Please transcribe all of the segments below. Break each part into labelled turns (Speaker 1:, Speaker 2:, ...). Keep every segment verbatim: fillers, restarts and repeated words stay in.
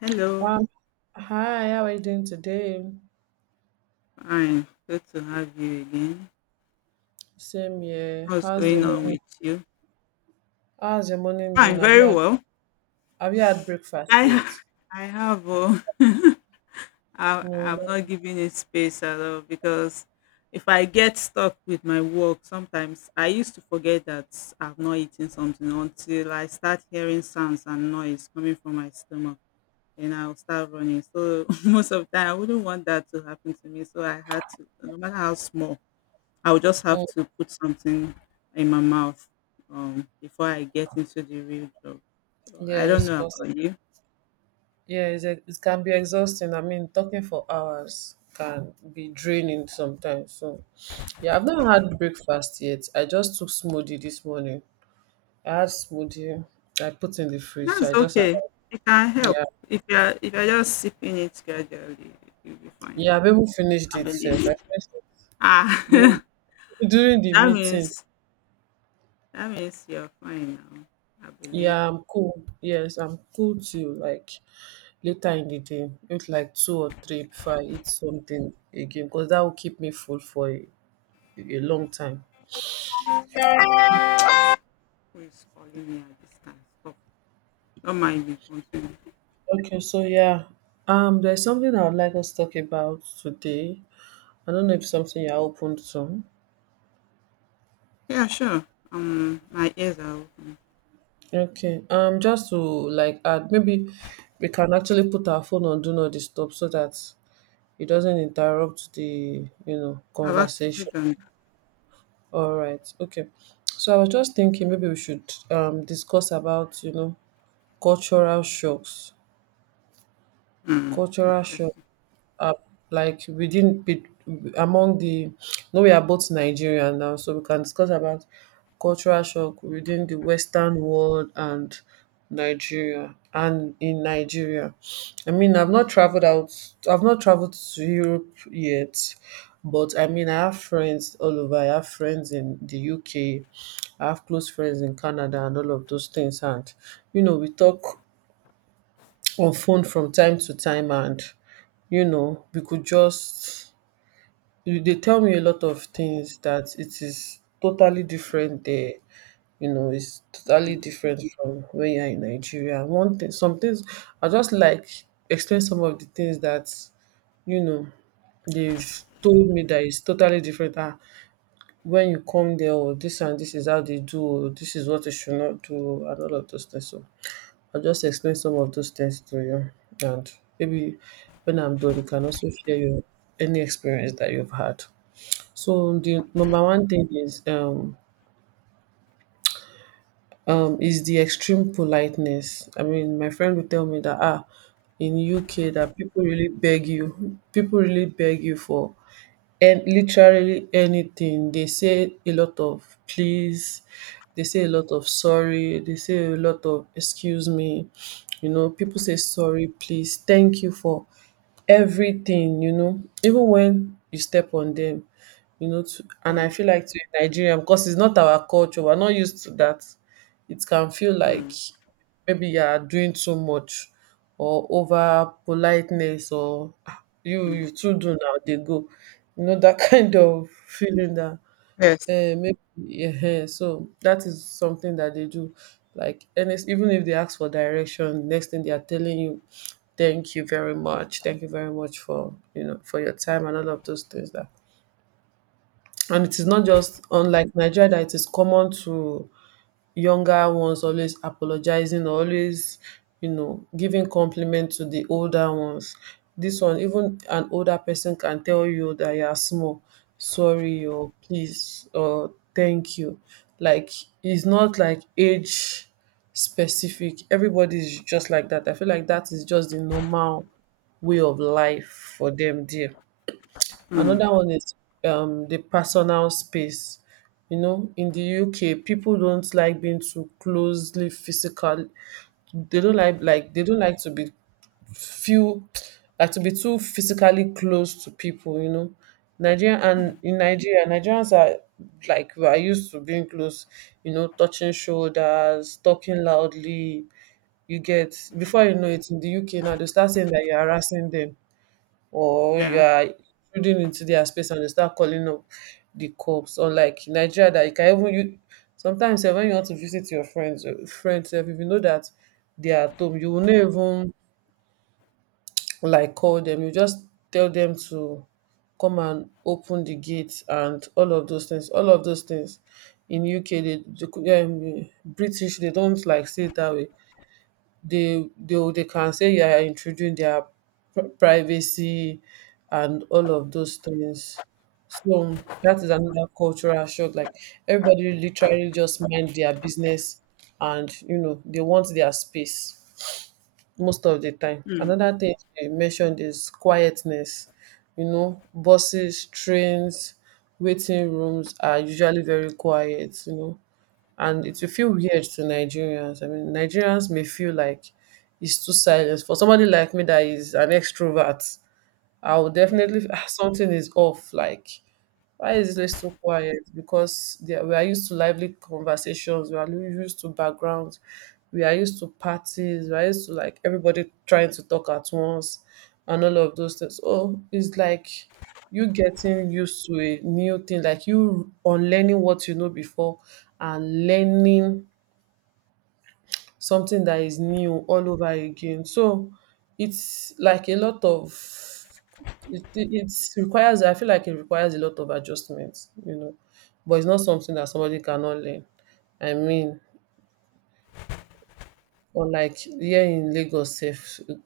Speaker 1: Hello,
Speaker 2: Um, hi, how are you doing today?
Speaker 1: fine. Good to have you again.
Speaker 2: Same here.
Speaker 1: What's
Speaker 2: How's your
Speaker 1: going on
Speaker 2: morning?
Speaker 1: with you?
Speaker 2: How's your morning been?
Speaker 1: Fine,
Speaker 2: Have you
Speaker 1: very
Speaker 2: had
Speaker 1: well.
Speaker 2: Have you had breakfast
Speaker 1: I ha-
Speaker 2: yet?
Speaker 1: I have uh, I
Speaker 2: No, no.
Speaker 1: I'm not giving it space at all because if I get stuck with my work, sometimes I used to forget that I've not eaten something until I start hearing sounds and noise coming from my stomach, and I'll start running. So most of the time, I wouldn't want that to happen to me. So I had to, no matter how small. I'll just have
Speaker 2: Mm.
Speaker 1: to put something in my mouth um, before I get into the real job. So I don't
Speaker 2: Yes,
Speaker 1: know
Speaker 2: 'cause
Speaker 1: about you.
Speaker 2: yeah, it's, e- it can be exhausting. I mean, talking for hours can be draining sometimes. So, yeah, I've not had breakfast yet. I just took smoothie this morning. I had smoothie. I put in the fridge, so
Speaker 1: That's
Speaker 2: I just had,
Speaker 1: okay. It can help.
Speaker 2: yeah,
Speaker 1: If you're if you're just sipping it gradually, you'll be fine.
Speaker 2: yeah. I've even finished
Speaker 1: I
Speaker 2: it. Self, I
Speaker 1: believe.
Speaker 2: finished it during,
Speaker 1: Ah,
Speaker 2: during the
Speaker 1: that
Speaker 2: meeting.
Speaker 1: means that means you're fine now. I believe
Speaker 2: Yeah, I'm cool. Yes, I'm cool till like later in the day, maybe like two or three before I eat something again, because that will keep me full for a, a long time.
Speaker 1: who is calling me at this time. Stop. Don't mind me. Continue.
Speaker 2: Okay, so yeah, um, there's something I would like us to talk about today. I don't know if something you're open to.
Speaker 1: Yeah, sure. Um, my ears are open.
Speaker 2: Okay, um, just to like add, maybe we can actually put our phone on do not disturb so that it doesn't interrupt the you know
Speaker 1: I've actually
Speaker 2: conversation.
Speaker 1: done
Speaker 2: All right. Okay. So I was just thinking maybe we should um discuss about, you know, cultural shocks.
Speaker 1: that. Hmm.
Speaker 2: Cultural shock,
Speaker 1: Interesting.
Speaker 2: uh, like within be- among the no, we are both Nigerian now, so we can discuss about cultural shock within the Western world and Nigeria and in Nigeria. I mean, I've not traveled out. I've not traveled to Europe yet, but I mean, I have friends all over. I have friends in the U K. I have close friends in Canada and all of those things. And, you know, we talk on phone from time to time, and you know we could just you- they tell me a lot of things that it is totally different there. You know it's totally
Speaker 1: Hmm.
Speaker 2: different from when you're in Nigeria. One thing, some things I just like explain some of the things that, you know they've told me that it's totally different. Ah, when you come there, or this, and this is how they do, or this is what you should not do, and all of those things. So I'll just explain some of those things to you. And maybe when I'm done, you can also share your any experience that you've had. So the number one thing is um um is the extreme politeness. I mean, my friend would tell me that, ah in U K, that people really beg you, people really beg you for and literally anything. They say a lot of please, they say a lot of sorry, they say a lot of excuse me. You know, people say sorry, please, thank you for everything, you know, even when you step on them, you know, to, and I
Speaker 1: Hmm.
Speaker 2: feel like to a Nigerian, because it's not our culture, we're not used to that. It can feel
Speaker 1: Hmm.
Speaker 2: like maybe you are doing too much, or over politeness, or, "Ah, you
Speaker 1: Hmm.
Speaker 2: you too do now they go, you know, that" kind
Speaker 1: Mm.
Speaker 2: of feeling that,
Speaker 1: Yes.
Speaker 2: eh, maybe yeah. So that is something that they do. Like, and it's, even if they ask for direction, next thing they are telling you thank you very much, thank you very much for, you know for your time, and all of those things. That, and it is not just unlike Nigeria, that it is common to younger ones always apologizing, always, you know giving compliment to the older ones. This one, even an older person can tell you that you are small, sorry or please or thank you. Like, it's not like age specific. Everybody is just like that. I feel like that is just the normal way of life for them there.
Speaker 1: Mm.
Speaker 2: Another one is um the personal space. You know, in the U K, people don't like being too closely physical. They don't like, like they don't like to be feel like to be too physically close to people, you know. Nigeria
Speaker 1: Mm.
Speaker 2: and in Nigeria, Nigerians are like we are used to being close, you know, touching shoulders, talking loudly. You get, before you know it, in the U K now, they start saying that you're harassing them or you
Speaker 1: Yeah.
Speaker 2: are intruding into their space, and you start calling up the cops. Unlike in Nigeria, that you can even, you sometimes sef when you want to visit your friends, uh, friends sef, if you know that they are at home, you will not even like call them. You just tell them to come and open the gate and all of those things. All of those things in U K, they, they um, British, they don't like say it that way. They they they can say you are intruding their pri- privacy and all of those things. So that is another cultural shock. Like, everybody literally just mind their business, and you know they want their space most of the time.
Speaker 1: Mm.
Speaker 2: Another thing they mentioned is quietness. You know, buses, trains, waiting rooms are usually very quiet. You know, and it will feel weird to Nigerians. I mean, Nigerians may feel like it's too silent. For somebody like me that is an extrovert, I will definitely feel, "Ah, something is off. Like, why is it so quiet?" Because there, we are used to lively conversations. We are used to backgrounds. We are used to parties. We are used to like everybody trying to talk at once and all of those things. Oh, it's like you getting used to a new thing, like you unlearning what you know before and learning something that is new all over again. So it's like a lot of it, it, it's requires I feel like it requires a lot of adjustments, you know. But it's not something that somebody cannot learn. I mean, or like here in Lagos sef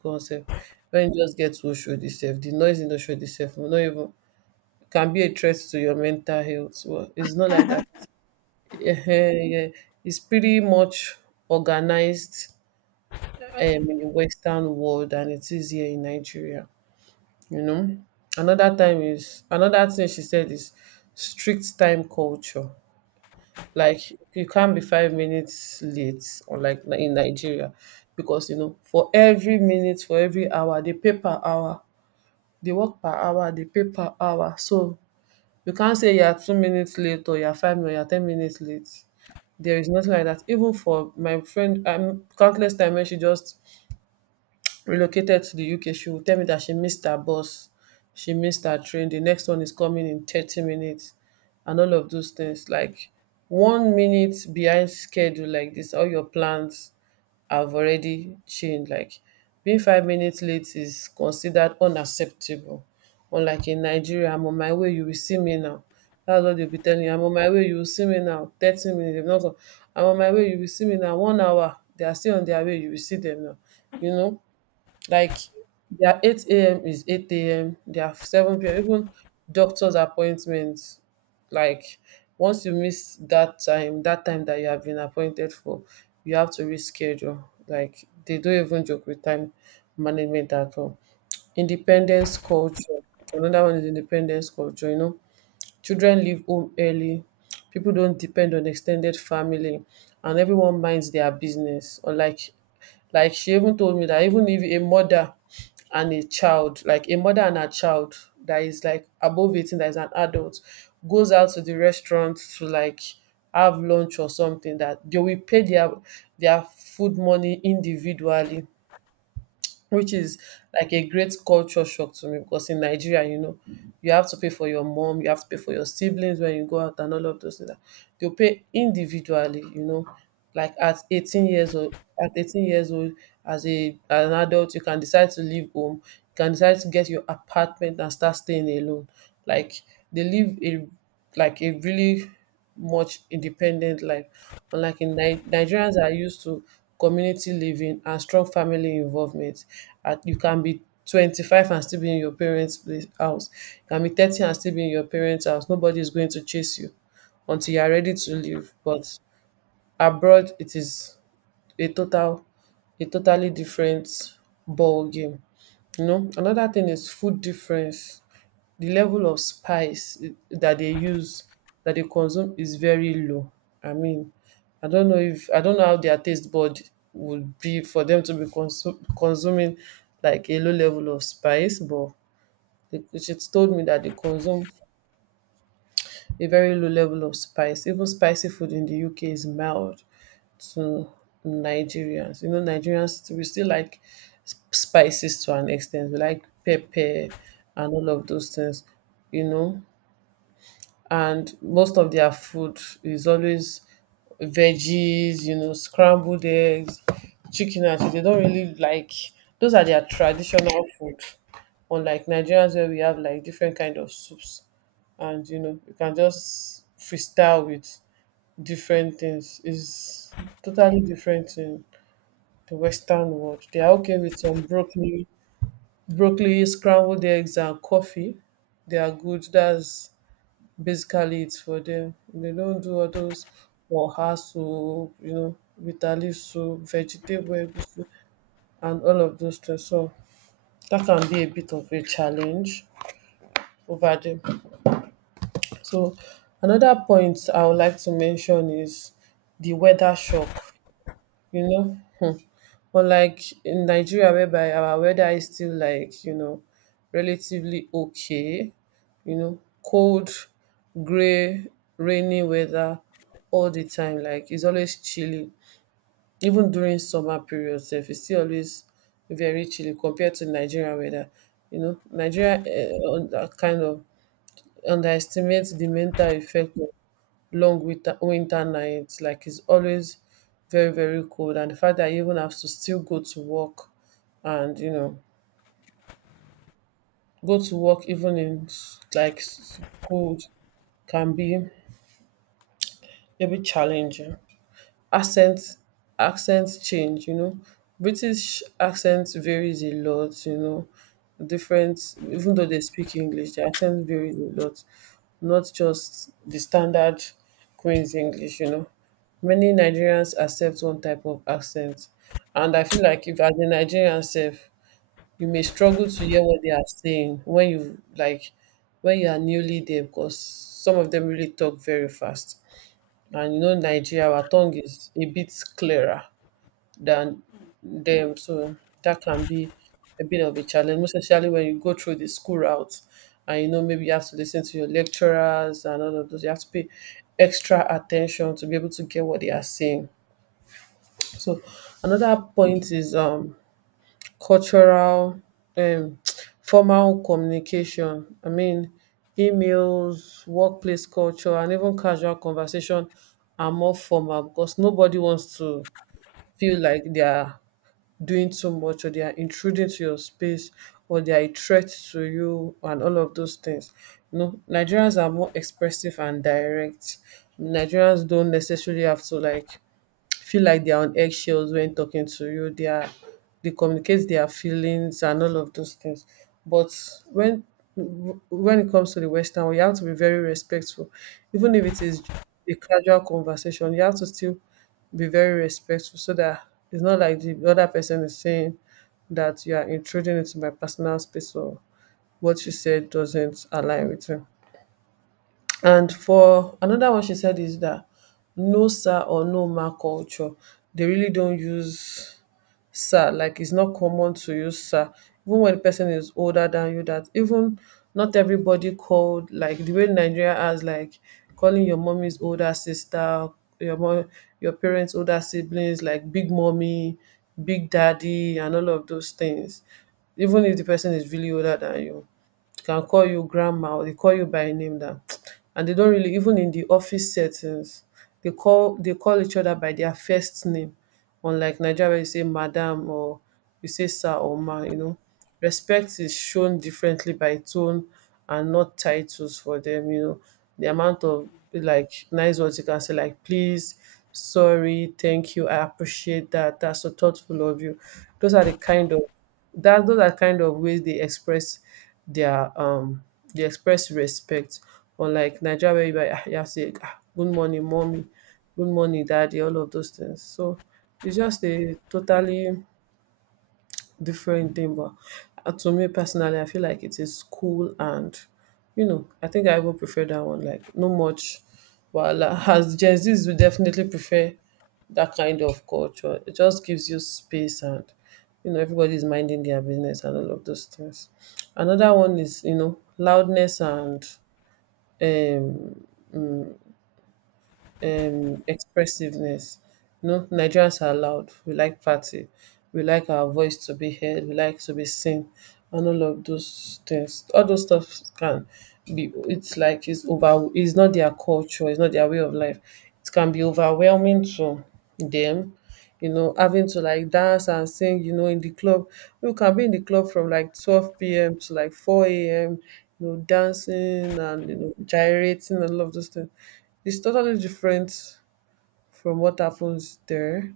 Speaker 2: concept, when you just get to Oshodi sef, the noise in Oshodi sef will not even can be a threat to your mental health. Well, it's not like that. Ehen, yeah. It's pretty much organized, um, in the Western world than it is here in Nigeria. You know, another time is another thing she said is strict time culture. Like, you can't be five minutes late, or like ni- in Nigeria, because you know for every minute, for every hour, they pay per hour. They work per hour. They pay per hour. So you can't say you're two minutes late or you're five or you're ten minutes late, there is nothing like that. Even for my friend, um, countless times when she just relocated to the U K, she will tell me that she missed her bus, she missed her train, the next one is coming in thirty minutes, and all of those things. Like, one minute behind schedule, like this, all your plans have already changed. Like, being five minutes late is considered unacceptable. Unlike in Nigeria, "I'm on my way, you will see me now." That's what they'll be telling you. "I'm on my way, you will see me now." thirty minutes, they've not come. "I'm on my way, you will see me now." One hour, they are still on their way, you will see them now. You know, like, their eight a m is eight a m, their seven p m, even doctor's appointments. Like, once you miss that time, that time that you have been appointed for, you have to reschedule. Like, they don't even joke with time management at all. Independence culture. Another one is independence culture, you know. Children leave home early. People don't depend on extended family, and everyone minds their business. Unlike, like she even told me that even if a mother and a child, like a mother and a child that is like above eighteen, that is an adult, goes out to the restaurant to like have lunch or something, that they will pay their their food money individually, which is like a great culture shock to me, because in Nigeria, you know, you have to pay for your mom, you have to pay for your siblings when you go out and all of those things. They'll pay individually, you know, like at eighteen years old, at eighteen years old, as a as an adult, you can decide to leave home, you can decide to get your apartment and start staying alone. Like, they live a, like a really much independent life. Unlike in Ni- Nigerians are used to community living and strong family involvement. At you can be twenty-five and still be in your parents' place, house. You can be thirty and still be in your parents' house. Nobody is going to chase you until you are ready to leave. But abroad, it is a total a totally different ball game. You know, another thing is food difference. The level of spice i- that they use, that they consume is very low. I mean, I don't know if I don't know how their taste bud would be for them to be consum- consuming like a low level of spice, but it- it's told me that they consume a very low level of spice. Even spicy food in the U K is mild to Nigerians. You know, Nigerians we still like s- spices to an extent. We like pepper and all of those things, you know. And most of their food is always veggies, you know, scrambled eggs, chicken and shit. They don't really like those are their traditional food. Unlike Nigerians where we have like different kind of soups and you know, you can just freestyle with different things. It's totally different in the Western world. They are okay with some broccoli, broccoli, scrambled eggs, and coffee. They are good. That's basically it for them. They don't do all those oha soup, you know, bitter leaf soup, vegetable egusi, and all of those things. So that can be a bit of a challenge over them. So another point I would like to mention is the weather shock. You know, unlike in Nigeria whereby our weather is still like, you know, relatively okay, you know, cold, grey, rainy weather all the time. Like it's always chilly. Even during summer period sef, it's still always very chilly compared to Nigeria weather. You know, Nigeria um kind of underestimates the mental effect long winter winter night. Like it's always very, very cold. And the fact that you even have to still go to work and, you know, go to work even in s- like s- cold can be a bit challenging. accent Accent change, you know, british accent varies a lot, you know, different. Even though they speak english, the accent varies a lot, not just the standard queen's english, you know. Many nigerians accept one type of accent, and I feel like if as a nigerian self, you may struggle to hear what they are saying when you like when you are newly there, because some of them really talk very fast. And you know, Nigeria, our tongue is a bit clearer than them. So that can be a bit of a challenge, most especially when you go through the school route and you know, maybe you have to listen to your lecturers and all of those. You have to pay extra attention to be able to get what they are saying. So another point is um cultural um formal communication. I mean, emails, workplace culture and even casual conversation are more formal because nobody wants to feel like they are doing too much, or they are intruding to your space, or they are a threat to you and all of those things. You know, Nigerians are more expressive and direct. Nigerians don't necessarily have to like feel like they're on eggshells when talking to you. They are they communicate their feelings and all of those things. But when when it comes to the Western, we have to be very respectful, even if it is a casual conversation. You have to still be very respectful so that it's not like the other person is saying that you are intruding into my personal space, or what you said doesn't align with me. And for another one she said is that no sir or no ma culture. They really don't use sir. Like it's not common to use sir. Even when the person is older than you, that even not everybody called like the way Nigeria has like calling your mommy's older sister, your mom, your parents' older siblings, like big mommy, big daddy, and all of those things. Even if the person is really older than you, can call you grandma, or they call you by a name. That, and they don't really, even in the office settings they call they call each other by their first name, unlike Nigeria where you say madam, or you say sir or ma, you know. Respect is shown differently by tone and not titles for them, you know. The amount of like nice words you can say like please, sorry, thank you, I appreciate that. That's so thoughtful of you. Those are the kind of that those are kind of ways they express their um they express respect. Unlike Nigeria where you, you have to say, "Ah, good morning, mommy, good morning, daddy," all of those things. So it's just a totally different thing, but uh, to me personally, I feel like it is cool, and you know, I think I will prefer that one. Like no much well as Gen Z's will definitely prefer that kind of culture. It just gives you space, and you know, everybody's minding their business and all of those things. Another one is, you know, loudness and um um, expressiveness. You know, Nigerians are loud. We like party. We like our voice to be heard. We like to be seen, and all of those things. All those stuff can be. It's like it's over. It's not their culture. It's not their way of life. It can be overwhelming to them, you know, having to like dance and sing, you know, in the club. You can be in the club from like twelve p m to like four a m, you know, dancing and, you know, gyrating and all of those things. It's totally different from what happens there.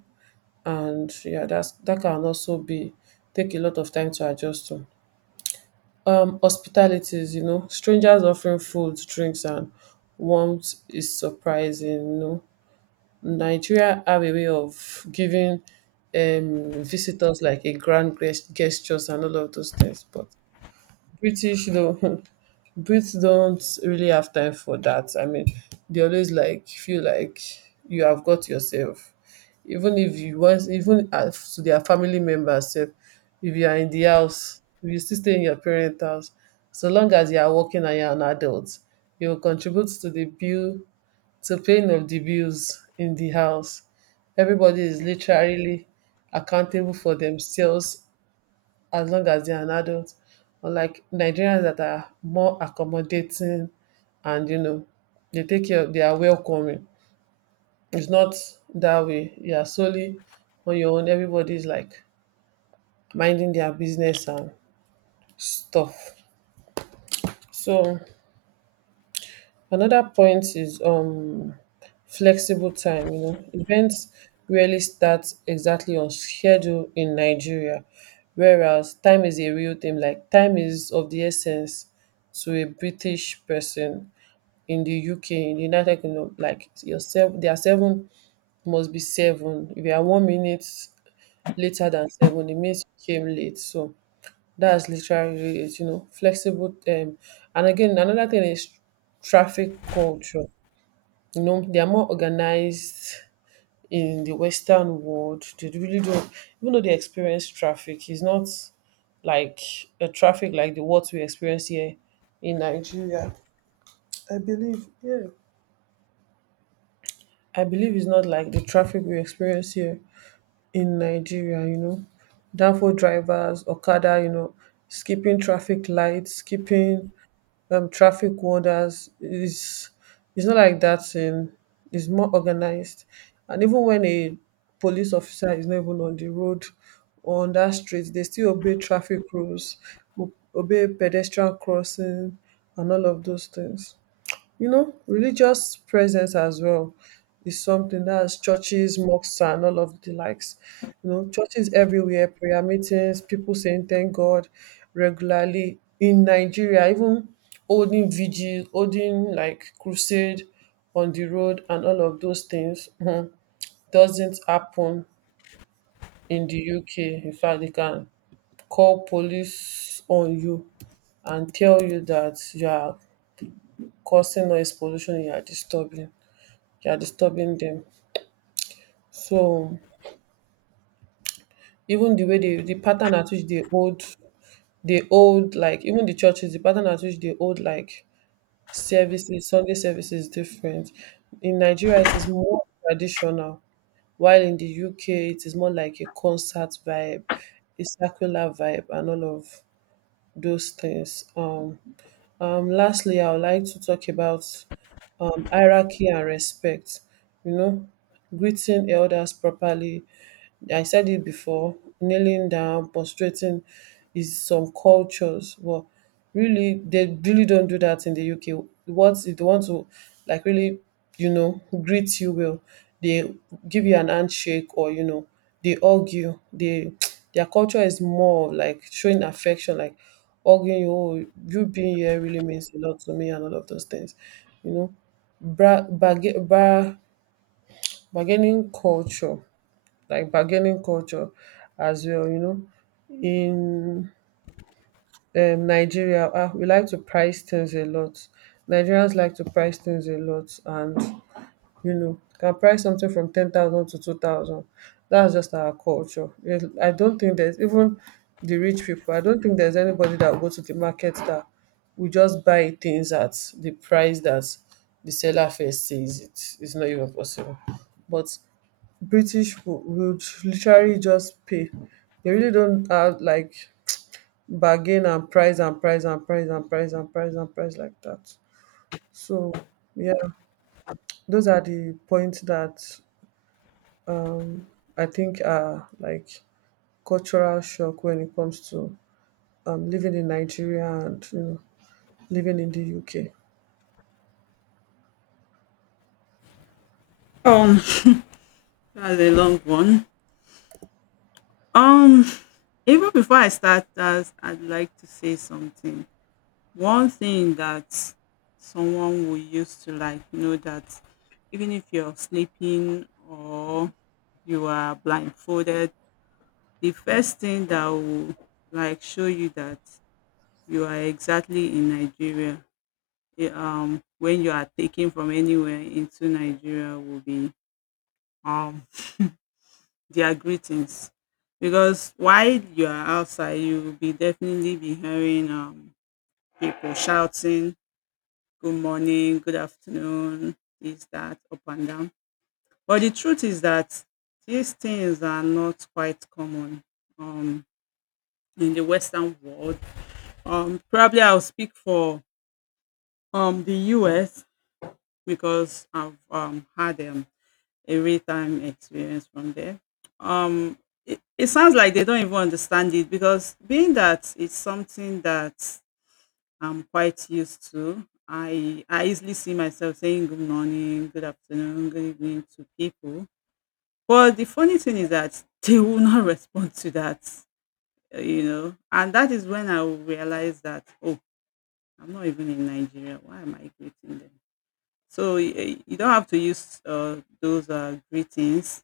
Speaker 2: And yeah, that's that can also be take a lot of time to adjust to. Um, hospitalities, you know, strangers offering food, drinks, and warmth is surprising. You know, Nigeria have a way of giving um, visitors like a grand gest- gestures and all of those things, but British don't Brits don't really have time for that. I mean, they always like feel like you have got yourself, even if you want, even as to their family members, sef, if you are in the house, if you still stay in your parents' house, so long as you are working and you are an adult, you will contribute to the bill to paying of the bills in the house. Everybody is
Speaker 1: Yes.
Speaker 2: literally accountable for themselves as long as they are an adult. Unlike Nigerians that are more accommodating, and you know they take care of they are welcoming. It's not that way. You are solely on your own. Everybody is like minding their business and stuff. So another point is um flexible time. You know, events rarely start exactly on schedule in nigeria, whereas time is a real thing. Like time is of the essence to a british person in the uk, in the united kingdom. Like yourself, there are seven, must be seven. If you are one minute later than seven, it means you came late. So that's literally it, you know, flexible time. And again, another thing is traffic culture. You know, they are more organized in the Western world. They really don't, even though they experience traffic, it's not like a traffic like the what we experience here in Nigeria. I believe, yeah. I believe it's not like the traffic we experience here in Nigeria, you know. Downfall drivers, Okada, you know, skipping traffic lights, skipping um traffic wonders is, it's not like that in, it's more organized. And even when a police officer is not even on the road or on that street, they still obey traffic rules, o- obey pedestrian crossing and all of those things. You know, religious presence as well is something that's churches, mosques, and all of the likes. You know, churches everywhere, prayer meetings, people saying thank God regularly in Nigeria, even holding vigil, holding like crusade on the road, and all of those things, mhm, doesn't happen in the U K. In fact, they can call police on you and tell you that you are causing noise pollution, you are disturbing you are disturbing them. So even the way they the pattern at which they hold they hold, like even the churches, the pattern at which they hold like services, Sunday services is different. In Nigeria it is more traditional, while in the U K it is more like a concert vibe, a circular vibe and all of those things. Um um lastly I would like to talk about um hierarchy and respect. You know, greeting elders properly, I said it before, kneeling down, prostrating is some cultures, but really they really don't do that in the U K. What if they want to like really, you know, greet you well, they give you an handshake, or you know, they hug you. They Their culture is more of like showing affection, like hugging you. Oh, you being here really means a lot to me and all of those things. You know. Bra, barga- bra, Bargaining culture like bargaining culture as well, you know. In um, Nigeria, ah, we like to price things a lot. Nigerians like to price things a lot, and you know, can price something from ten thousand to two thousand. That's just our culture. It, I don't think there's even the rich people. I don't think there's anybody that will go to the market that will just buy things at the price that the seller first says it. It's not even possible. But British wo- would literally just pay. They really don't have like bargain and price and price and price and price and price and price like that. So yeah, those are the points that I think are like cultural shock when it comes to um, living in Nigeria and you know living in the U K.
Speaker 1: Um, that's a long one. Um, even before I start that, I'd like to say something. One thing that someone will use to, like, know, that even if you're sleeping or you are blindfolded, the first thing that will like show you that you are exactly in Nigeria, eh, um, when you are taken from anywhere into Nigeria will be um their greetings, because while you are outside you will be definitely be hearing um people shouting good morning, good afternoon, this, that, up and down. But the truth is that these things are not quite common um in the Western world. Um probably I'll speak for um the US, because I've um had them a real time experience from there. Um, it, it sounds like they don't even understand it, because being that it's something that I'm quite used to, I I easily see myself saying good morning, good afternoon, good evening to people. But the funny thing is that they will not respond to that, uh, you know, and that is when I will realize that, oh, I'm not even in Nigeria. Why am I greeting them? So y- y- you don't have to use uh, those uh, greetings,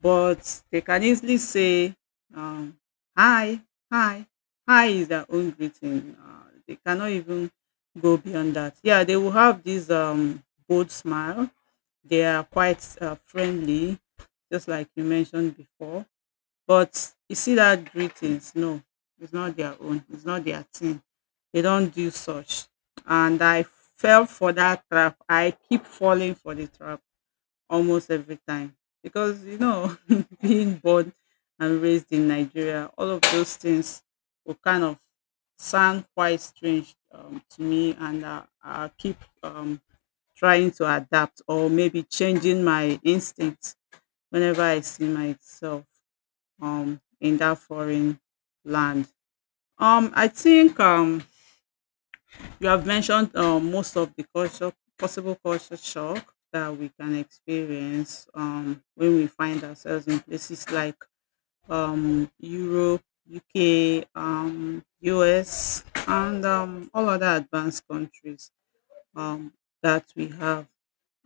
Speaker 1: but they can easily say, um, "Hi, hi, hi" is their own greeting. Uh, they cannot even go beyond that. Yeah, they will have this um, bold smile. They are quite uh, friendly, just like you mentioned before. But you see that greetings, no, it's not their own. It's not their thing. They don't do such. And I fell for that trap. I keep falling for the trap almost every time because you know being born and raised in nigeria, all of those things will kind of sound quite strange um, to me, and uh, i keep um, trying to adapt or maybe changing my instincts whenever I see myself um, in that foreign land. Um, i think um, you have mentioned um, most of the culture, possible culture shock that we can experience um, when we find ourselves in places like um, Europe, U K, um, U S, and um, all other advanced countries um, that we have.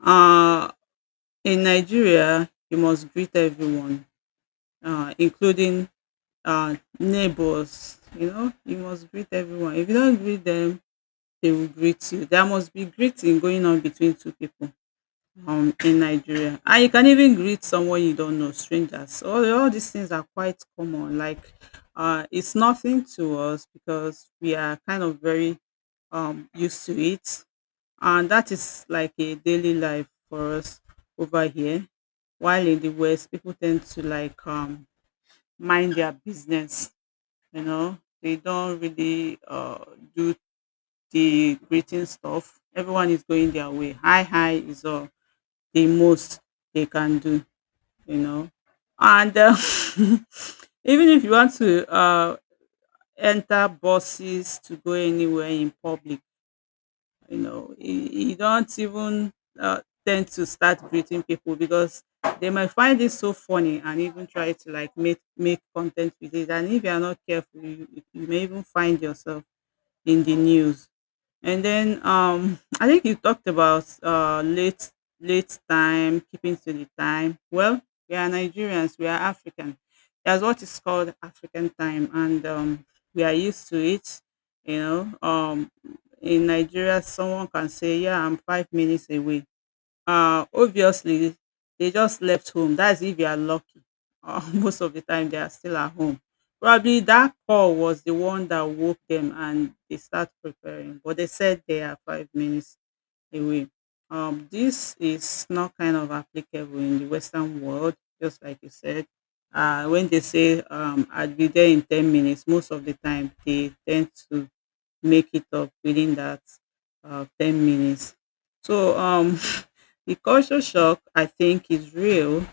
Speaker 1: Uh, in Nigeria, you must greet everyone, uh, including uh, neighbors. You know, you must greet everyone. If you don't greet them, they will greet you. There must be greeting going on between two people um, in Nigeria. And you can even greet someone you don't know, strangers. All, all these things are quite common. Like, uh, it's nothing to us because we are kind of very um, used to it. And that is like a daily life for us over here. While in the West, people tend to like um, mind their business. You know, they don't really uh, do the greeting stuff. Everyone is going their way. Hi, hi is all the most they can do, you know. And uh, even if you want to uh, enter buses to go anywhere in public, you know, you, you don't even uh, tend to start greeting people because they might find it so funny and even try to like make make content with it. And if you are not careful, you, you may even find yourself in the news. And then um, I think you talked about uh, late late time, keeping to the time. Well, we are Nigerians, we are African. That's what is called African time, and um, we are used to it. You know, um, in Nigeria, someone can say, "Yeah, I'm five minutes away." Uh, obviously, they just left home. That's if you are lucky. Uh, most of the time, they are still at home. Probably that call was the one that woke them and they start preparing. But they said they are five minutes away. Um, this is not kind of applicable in the Western world, just like you said. Uh, when they say um, I'll be there in ten minutes, most of the time they tend to make it up within that uh, ten minutes. So, um, the culture shock, I think, is real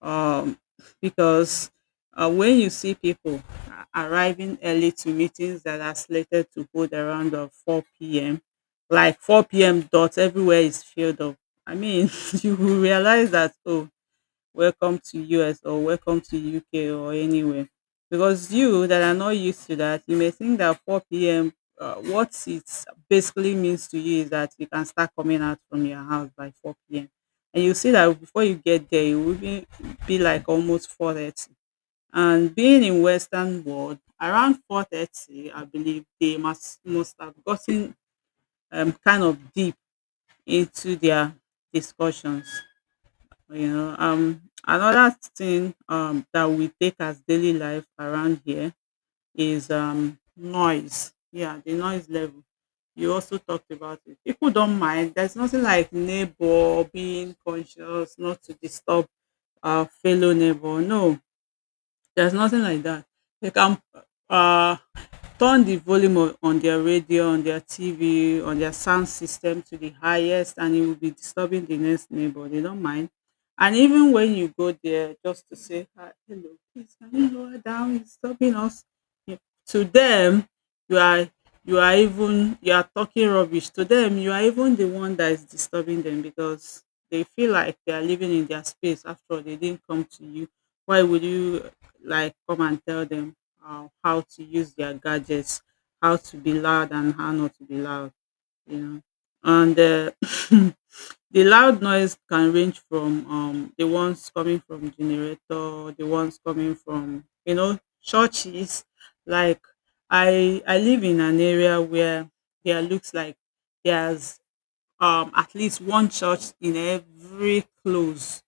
Speaker 1: um, because uh, when you see people a- arriving early to meetings that are slated to hold around of four p m, like four p m dot everywhere is filled up. I mean, you will realize that, oh, welcome to U S or welcome to U K or anywhere. Because you that are not used to that, you may think that four p m, uh, what it basically means to you is that you can start coming out from your house by four p m. And you see that before you get there, it will be, be like almost four thirty. And being in Western world, around four thirty, I believe they must, must have gotten um, kind of deep into their discussions. You know, um, another thing um, that we take as daily life around here is um, noise. Yeah, the noise level. You also talked about it. People don't mind. There's nothing like neighbor being conscious not to disturb our fellow neighbor. No, there's nothing like that. They can uh, turn the volume o- on their radio, on their T V, on their sound system to the highest, and it will be disturbing the next neighbor. They don't mind. And even when you go there just to say, "Hi, hello, please can you lower down? It's disturbing us." Yeah. To them, you are you are even you are talking rubbish. To them, you are even the one that is disturbing them, because they feel like they are living in their space. After all, they didn't come to you. Why would you like come and tell them uh, how to use their gadgets, how to be loud and how not to be loud, you know. And uh, the loud noise can range from um, the ones coming from generator, the ones coming from, you know, churches. Like I, I live in an area where there looks like there's um at least one church in every close,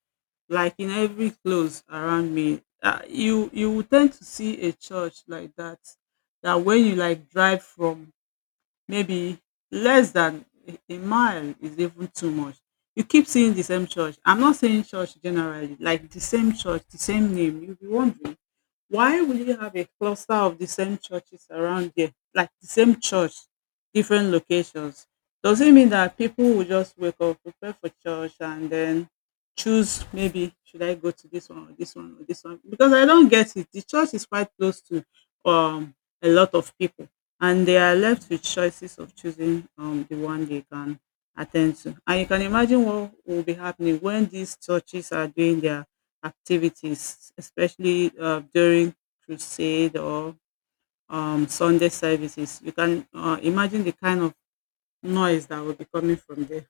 Speaker 1: like in every close around me, uh, you you will tend to see a church like that, that when you like drive from maybe less than a a mile is even too much. You keep seeing the same church. I'm not saying church generally, like the same church, the same name. You'll be wondering, why will you have a cluster of the same churches around here? Like the same church, different locations. Does it mean that people will just wake up, prepare for church, and then choose, maybe should I go to this one or this one or this one? Because I don't get it. The church is quite close to um a lot of people, and they are left with choices of choosing um, the one they can attend to. And you can imagine what will be happening when these churches are doing their activities, especially uh, during crusade or um, Sunday services. You can uh, imagine the kind of noise that will be coming from there.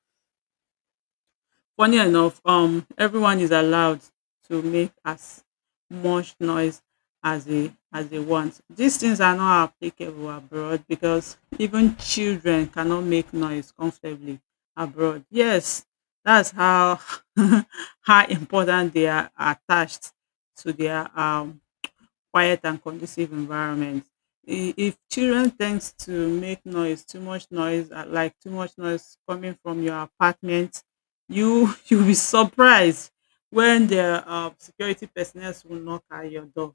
Speaker 1: Funny enough, um, everyone is allowed to make as much noise as they as they want. These things are not applicable abroad, because even children cannot make noise comfortably abroad. Yes, that's how how important they are attached to their um quiet and conducive environment. I- If children tends to make noise, too much noise, uh, like too much noise coming from your apartment, you you'll be surprised when the uh, security personnel will knock at your door.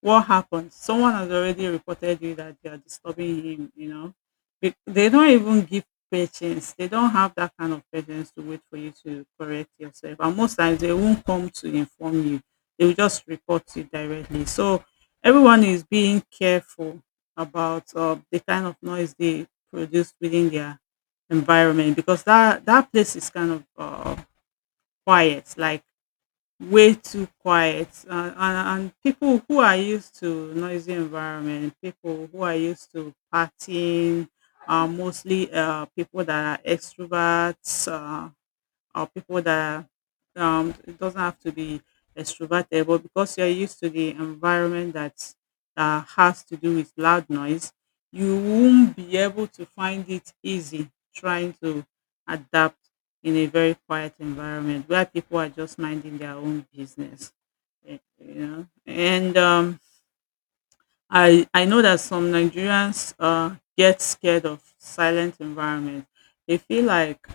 Speaker 1: What happened? Someone has already reported you that they are disturbing him, you know. Be- They don't even give patience. They don't have that kind of patience to wait for you to correct yourself. And most times they won't come to inform you. They will just report you directly. So everyone is being careful about uh, the kind of noise they produce within their environment, because that that place is kind of uh, quiet. Like way too quiet and, and, and people who are used to noisy environment people who are used to partying are mostly uh, people that are extroverts uh, or people that um it doesn't have to be extroverted, but because you're used to the environment that uh, has to do with loud noise, you won't be able to find it easy trying to adapt in a very quiet environment where people are just minding their own business. eh, You know, and um, I I know that some Nigerians uh, get scared of silent environment. They feel like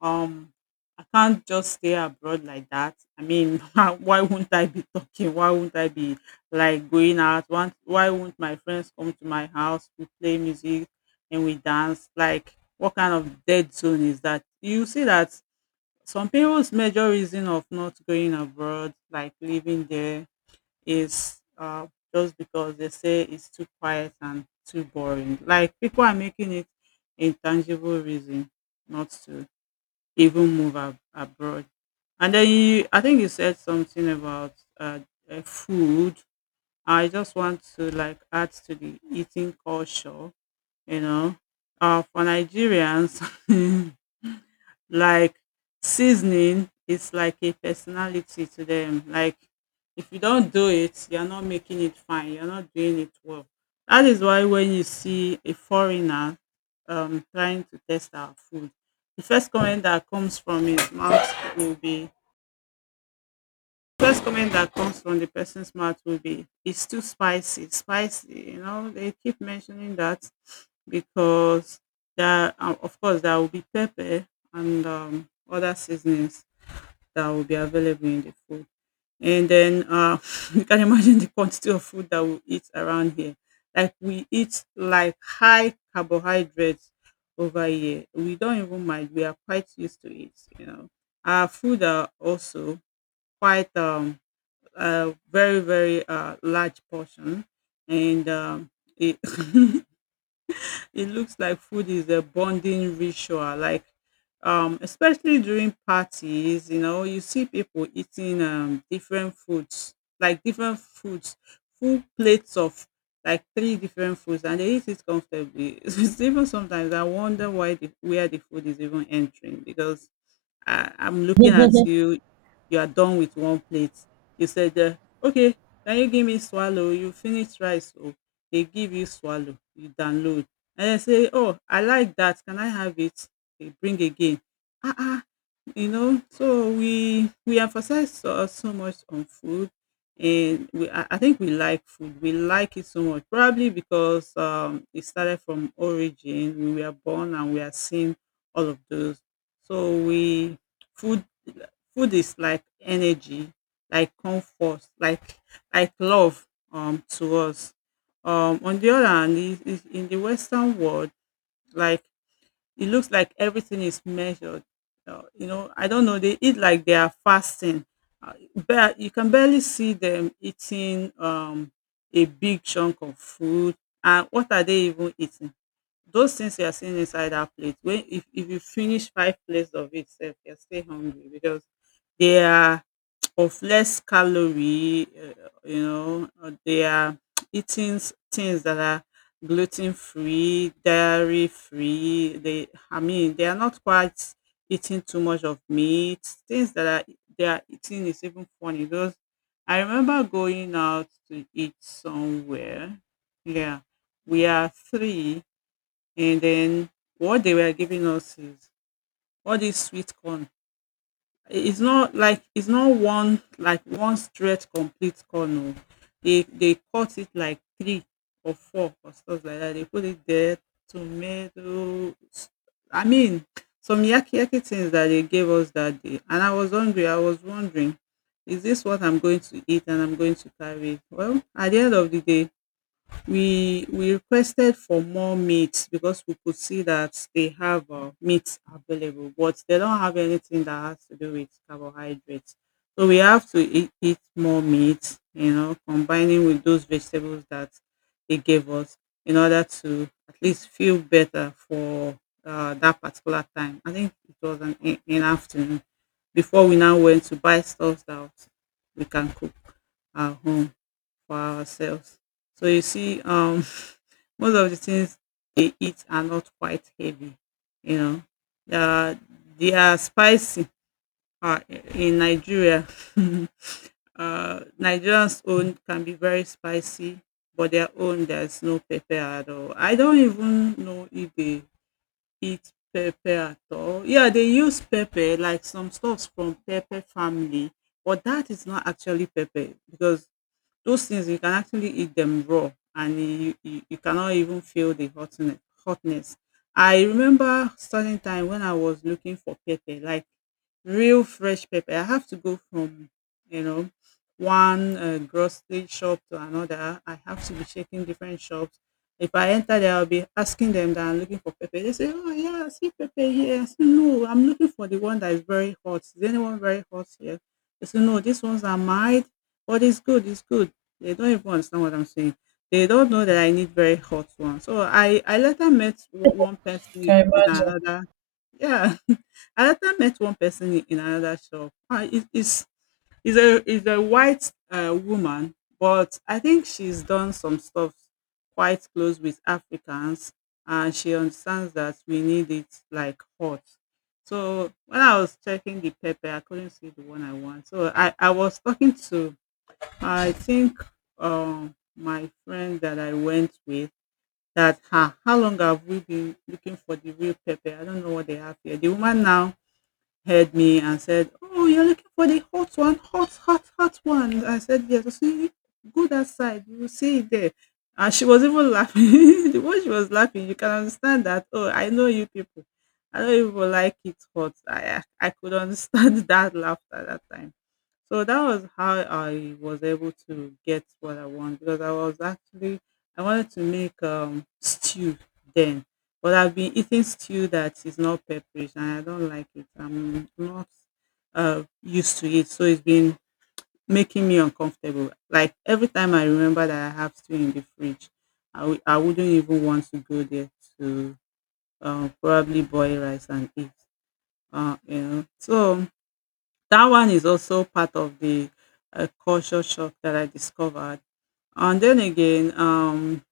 Speaker 1: um, I can't just stay abroad like that. I mean, why won't I be talking? Why won't I be like going out? Why why won't my friends come to my house? We play music and we dance. Like, what kind of dead zone is that? You see that some people's major reason of not going abroad, like living there, is uh, just because they say it's too quiet and too boring. Like, people are making it a tangible reason not to. Even move ab abroad. And then you I think you said something about, uh, uh, food. I just want to, like, add to the eating culture, you know. Uh, for Nigerians like seasoning is like a personality to them. Like if you don't do it you're not making it fine, you're not doing it well. That is why when you see a foreigner um trying to test our food, the first comment that comes from his mouth will be First comment that comes from the person's mouth will be, "It's too spicy, spicy." You know, they keep mentioning that because there, uh, of course, there will be pepper and um, other seasonings that will be available in the food. And then uh, you can imagine the quantity of food that we eat around here. Like we eat like high carbohydrates over here. We don't even mind. We are quite used to it. You know, our food are also quite um a very very uh, large portion and um, it it looks like food is a bonding ritual. Like um, especially during parties, you know, you see people eating um, different foods, like different foods, full plates of like three different foods, and they eat it comfortably. It's even sometimes I wonder why the, where the food is even entering, because I I'm looking at you, you are done with one plate." You said, uh, "Okay, can you give me swallow? You finished rice oh." They give you swallow, you download, and then say, "Oh, I like that, can I have it?" They bring again. Ah ah! You know, so we we emphasize so, uh, so much on food, and we I, I think we like food, we like it so much, probably because um it started from origin. We were born and we are seeing all of those. So we food, food is like energy, like comfort, like like love um to us. Um on the other hand, is is in the western world, like it looks like everything is measured. Uh, you know, I don't know. They eat like they are fasting. Uh, but you can barely see them eating um, a big chunk of food. And what are they even eating? Those things you are seeing inside our plate. When if, if you finish five plates of it, sef, you're still hungry because they are of less calorie, uh, you know, uh, they are eating s- things that are gluten free, dairy free. They, I mean, they are not quite eating too much of meat. Things that are they are eating is even funny. Those, I remember going out to eat somewhere. Yeah, we are three, and then what they were giving us is all these sweet corn. It's not like, it's not one like one straight complete corn oh. They they cut it like three or four or stuff like that. They put it there, tomato. s- I mean, some yaki yaki things that they gave us that day. And I was hungry. I was wondering, is this what I'm going to eat and I'm going to carry? Well, at the end of the day, we we requested for more meat because we could see that they have uh, meat available, but they don't have anything that has to do with carbohydrates. So we have to eat, eat more meat, you know, combining with those vegetables that they gave us in order to at least feel better for uh, that particular time. I think it was an, in in afternoon before we now went to buy stuff that we can cook at home for ourselves. So you see, um, most of the things they eat are not quite heavy, you know. Uh, they are spicy uh, in Nigeria. uh, Nigerians' own can be very spicy, but their own there's no pepper at all. I don't even know if they eat pepper at all. Yeah, they use pepper like some stuffs from pepper family, but that is not actually pepper because those things you can actually eat them raw and you, you, you cannot even feel the hotness hotness. I remember certain time when I was looking for pepper, like real fresh pepper. I have to go from you know one uh, grocery shop to another. I have to be checking different shops. If I enter there, I'll be asking them that I'm looking for pepper. They say, "Oh yeah, I see pepper here." I say, "No, I'm looking for the one that is very hot. Is anyone very hot here?" They say, "No, these ones are mild, but it's good. It's good." They don't even understand what I'm saying. They don't know that I need very hot one. So I I later met o- one person i- in another. Yeah, I later met one person i- in another shop. Uh, it, it's is a is a white uh, woman, but I think she's done some stuff quite close with Africans, and she understands that we need it like hot. So when I was checking the pepper, I couldn't see the one I want. So I, I was talking to I think um my friend that I went with that ha how long have we been looking for the real pepper? I don't know what they have here. The woman now heard me and said, "Oh, you're looking for the hot one, hot, hot, hot one." I said, "Yes." So see, go that side. You will see it there. And she was even laughing. The way she was laughing, you can understand that. Oh, I know you people. I know you people like it hot. I I could understand that laughter at that time. So that was how I was able to get what I want because I was actually I wanted to make um stew then. But I've been eating stew that is not pepperish and I don't like it. I'm not uh, used to it. So it's been making me uncomfortable. Like every time I remember that I have stew in the fridge, I w- I wouldn't even want to go there to uh, probably boil rice and eat. Uh, you know. So that one is also part of the uh, culture shock that I discovered. And then again, um,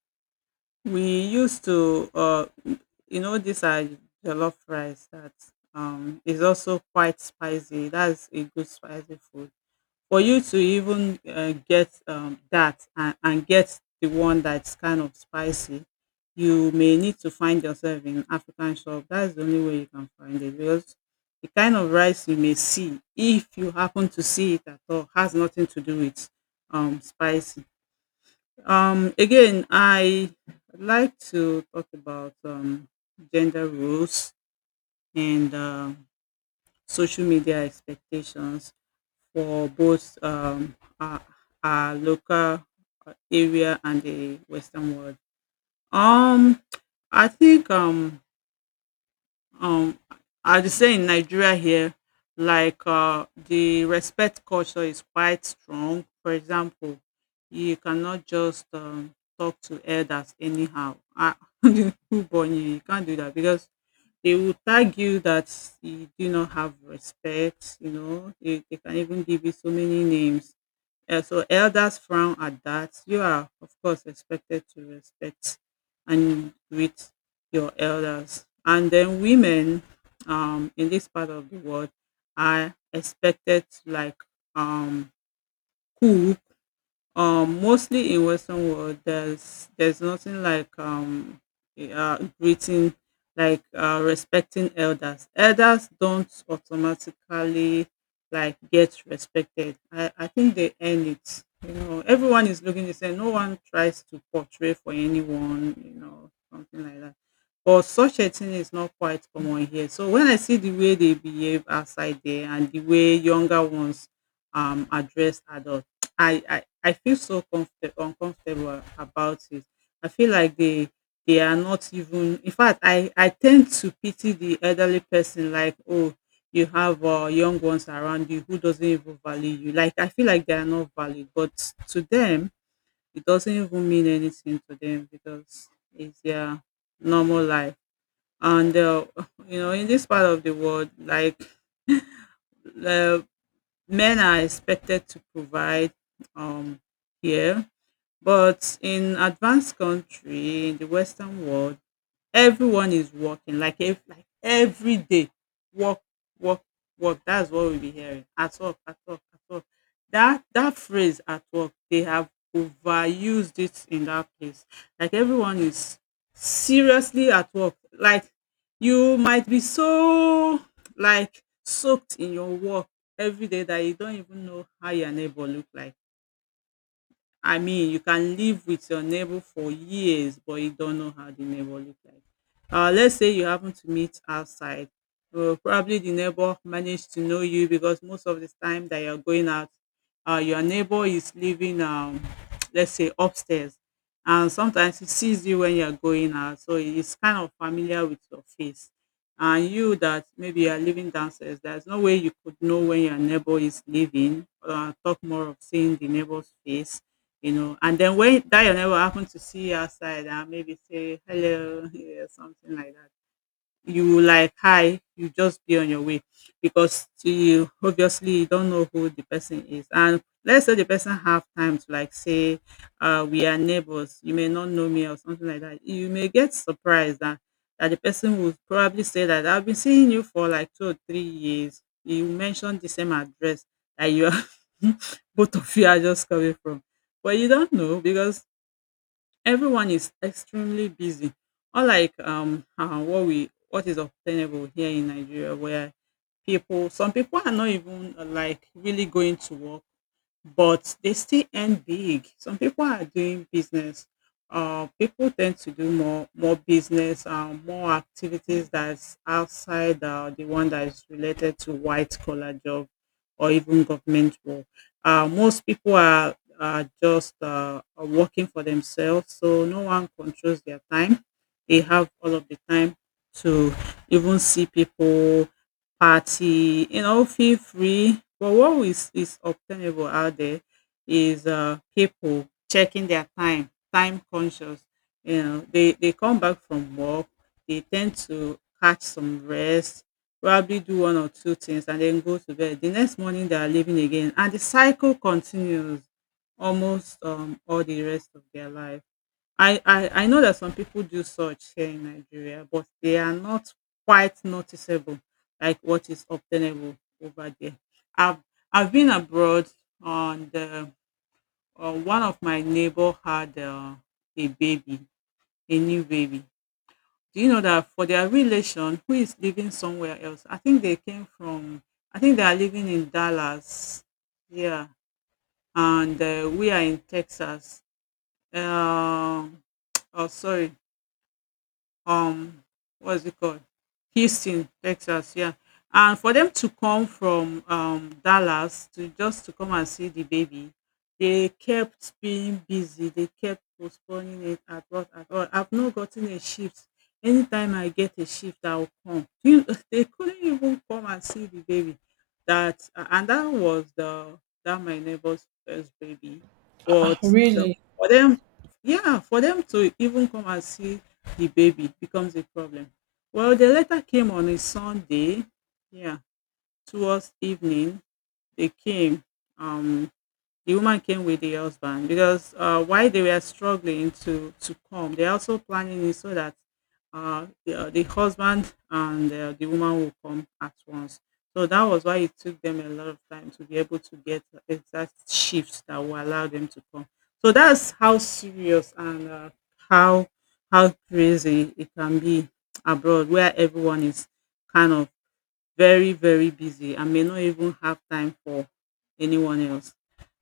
Speaker 1: we used to, uh, you know, these are jollof rice that um, is also quite spicy. That's a good spicy food. For you to even uh, get um, that and, and get the one that's kind of spicy, you may need to find yourself in African shop. That's the only way you can find it because the kind of rice you may see, if you happen to see it at all, has nothing to do with um, spice. Um, again, I like to talk about um, gender roles and um social media expectations for both um, our, our local uh, area and the Western world. Um, I think um, Um, I would say in Nigeria here, like uh, the respect culture is quite strong. For example, you cannot just um, talk to elders anyhow. Ah, who born you? You can't do that because they will tag you that you do not have respect. You know, they, they can even give you so many names. Yeah, so elders frown at that. You are, of course, expected to respect and greet your elders. And then women um, in this part of the world are expected to like um, cool um, mostly in Western world, there's there's nothing like um eh, uh, greeting, like uh, respecting elders. Elders don't automatically like get respected. I I think they earn it. You know, everyone is looking the same. No one tries to portray for anyone. You know, something like that. But such a thing is not quite common here. So when I see the way they behave outside there and the way younger ones um address adults. I, I I feel so comfort uncomfortable about it. I feel like they they are not even, in fact, I I tend to pity the elderly person. Like, oh, you have uh, young ones around you who doesn't even value you. Like, I feel like they are not valued, but to them it doesn't even mean anything to them because it's their normal life. And uh, you know, in this part of the world, like uh, men are expected to provide um here. But in advanced country, in the Western world, everyone is working like ev- like every day. Work, work, work. That's what we'll be hearing. At work, at work, at work. That that phrase at work, they have overused it in that place. Like everyone is seriously at work. Like you might be so like soaked in your work every day that you don't even know how your neighbor look like. I mean, you can live with your neighbor for years, but you don't know how the neighbor look like. Uh, let's say you happen to meet outside. Uh, probably the neighbor managed to know you because most of the time that you're going out, uh, your neighbor is living, um, let's say, upstairs. And sometimes he sees you when you're going out. So he's kind of familiar with your face. And you that maybe you're living downstairs, there's no way you could know when your neighbor is living. Uh, talk more of seeing the neighbor's face you know. And then when Dayo never happen to see outside and maybe say hello, yeah, something like that. You like hi, you just be on your way, because you obviously you don't know who the person is. And let's say the person have time to like say, uh we are neighbors, you may not know me or something like that. You may get surprised that that the person would probably say that I've been seeing you for like two or three years, you mentioned the same address that you are both of you are just coming from. But you don't know, because everyone is extremely busy, unlike um uh, what we what is obtainable here in Nigeria, where people some people are not even uh, like really going to work, but they still end big. Some people are doing business. Uh, people tend to do more more business, um, more activities that's outside uh, the one that is related to white collar job or even government work. Uh, most people are, are just uh, are working for themselves, so no one controls their time. They have all of the time to even see people, party, you know, feel free. But what is, is obtainable out there is, uh, people checking their time, time conscious. You know, they, they come back from work, they tend to catch some rest, probably do one or two things, and then go to bed. The next morning, they are leaving again. And the cycle continues almost um, all the rest of their life. I I I know that some people do such here in Nigeria, but they are not quite noticeable like what is obtainable over there. I've I've been abroad. On the uh, one of my neighbor had uh, a baby, a new baby. Do you know that for their relation who is living somewhere else? I think they came from, I think they are living in Dallas. Yeah, and uh, we are in Texas. Um oh, sorry, um what's it called, Houston, Texas. Yeah, and for them to come from um Dallas to just to come and see the baby, they kept being busy, they kept postponing it. "At what at all, I've not gotten a shift. Anytime I get a shift, I'll come." You- they couldn't even come and see the baby. That uh, And that was the that my neighbor's first baby. But uh,
Speaker 2: Really?
Speaker 1: for them, yeah, for them to even come and see the baby, it becomes a problem. Well, the letter came on a Sunday. Yeah, towards evening they came. Um, the woman came with the husband, because uh, while they were struggling to to come, they also planning it so that uh, the, uh, the husband and uh, the woman will come at once. So that was why it took them a lot of time to be able to get the exact shifts that will allow them to come. So that's how serious, and uh, how how crazy it can be abroad, where everyone is kind of very very busy and may not even have time for anyone else.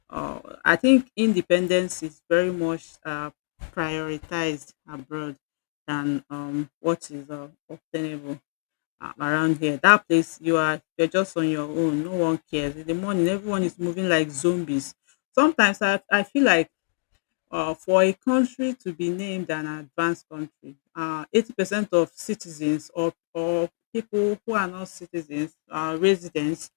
Speaker 1: Uh, I think independence is very much uh, prioritized abroad than um, what is uh, obtainable uh, around here. That place you are, you're just on your own. No one cares. In the morning, everyone is moving like zombies. Sometimes I, I feel like, uh, for a country to be named an advanced country, uh, eighty percent of citizens or, or people who are not citizens, uh, residents,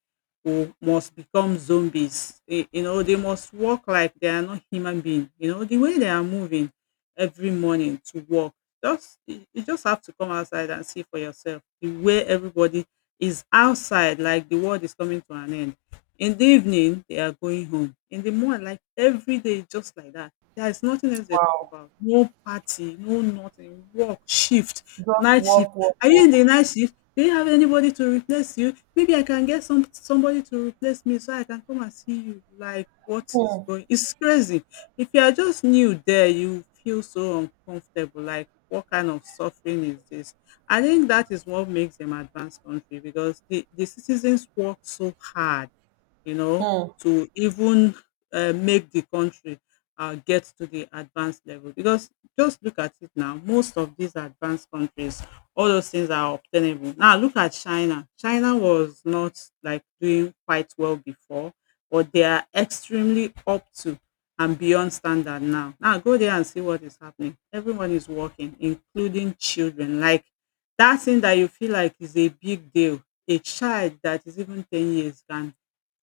Speaker 1: who must become zombies. Y- You know, they must walk like they are not human beings. You know, the way they are moving every morning to work, just you you just have to come outside and see for yourself the way everybody is outside, like the world is coming to an end. In the evening, they are going home. In the morning, like every day, just like that, there is nothing else they talk
Speaker 2: Wow.
Speaker 1: about. No party, no nothing. Work, shift,
Speaker 2: Just
Speaker 1: night shift.
Speaker 2: walk, walk,
Speaker 1: Are you in
Speaker 2: walk.
Speaker 1: the night shift? Do you have anybody to replace you? Maybe I can get some somebody to replace me so I can come and see you. Like what
Speaker 2: Hmm.
Speaker 1: is going? It's crazy. If you are just new there, you feel so uncomfortable. Like, what kind of suffering is this? I think that is what makes them advanced country, because the, the citizens work so hard, you know,
Speaker 2: Hmm.
Speaker 1: to even uh, make the country uh, get to the advanced level. Because just look at it now, most of these advanced countries, all those things are obtainable. Now look at China. China was not like doing quite well before, but they are extremely up to and beyond standard now. Now go there and see what is happening. Everyone is working, including children. Like that thing that you feel like is a big deal, a child that is even ten years can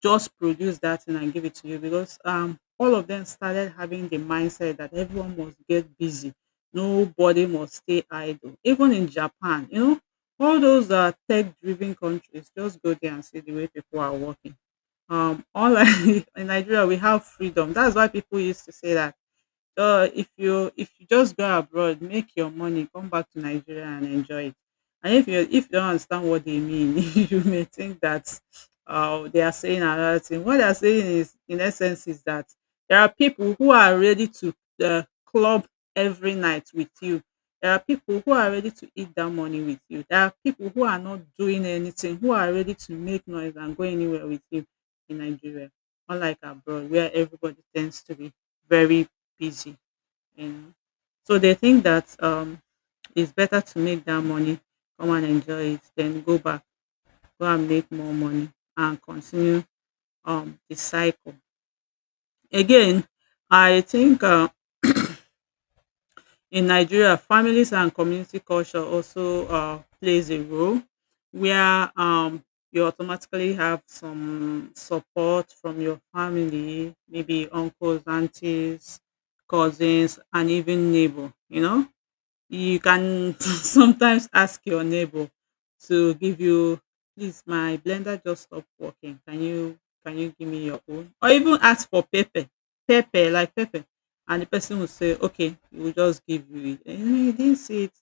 Speaker 1: just produce that thing and give it to you, because um all of them started having the mindset that everyone must get busy, nobody must stay idle. Even in Japan, you know, all those uh, tech driven countries, just go there and see the way people are working. Um all I, in Nigeria we have freedom, that's why people used to say that, so if you if you just go abroad, make your money, come back to Nigeria and enjoy it. And if you if you don't understand what they mean, you may think that uh, they are saying another thing. What they are saying is, in essence, is that there are people who are ready to uh, club every night with you. There are people who are ready to eat that money with you. There are people who are not doing anything, who are ready to make noise and go anywhere with you in Nigeria, unlike abroad, where everybody tends to be very busy, you know. So they think that um, it's better to make that money, come and enjoy it, then go back, go and make more money, and continue um, the cycle. Again, I think uh, in Nigeria, families and community culture also uh, plays a role, where um, you automatically have some support from your family, maybe uncles, aunties, cousins, and even neighbor. You know, you can sometimes ask your neighbor to give you, "Please, my blender just stopped working. Can you can you give me your own?" Or even ask for pepper, pepper, like pepper, and the person will say, "Okay, we'll just give you it." And you didn't see it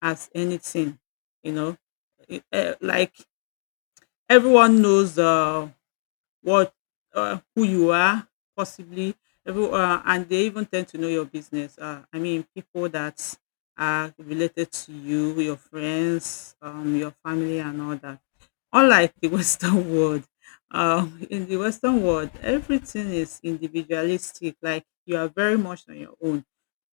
Speaker 1: as anything, you know. It, eh, like everyone knows uh, what uh, who you are, possibly every, uh, and they even tend to know your business. uh, I mean, people that are related to you, your friends, um, your family and all that. Unlike the Western world, um, in the Western world everything is individualistic, like you are very much on your own.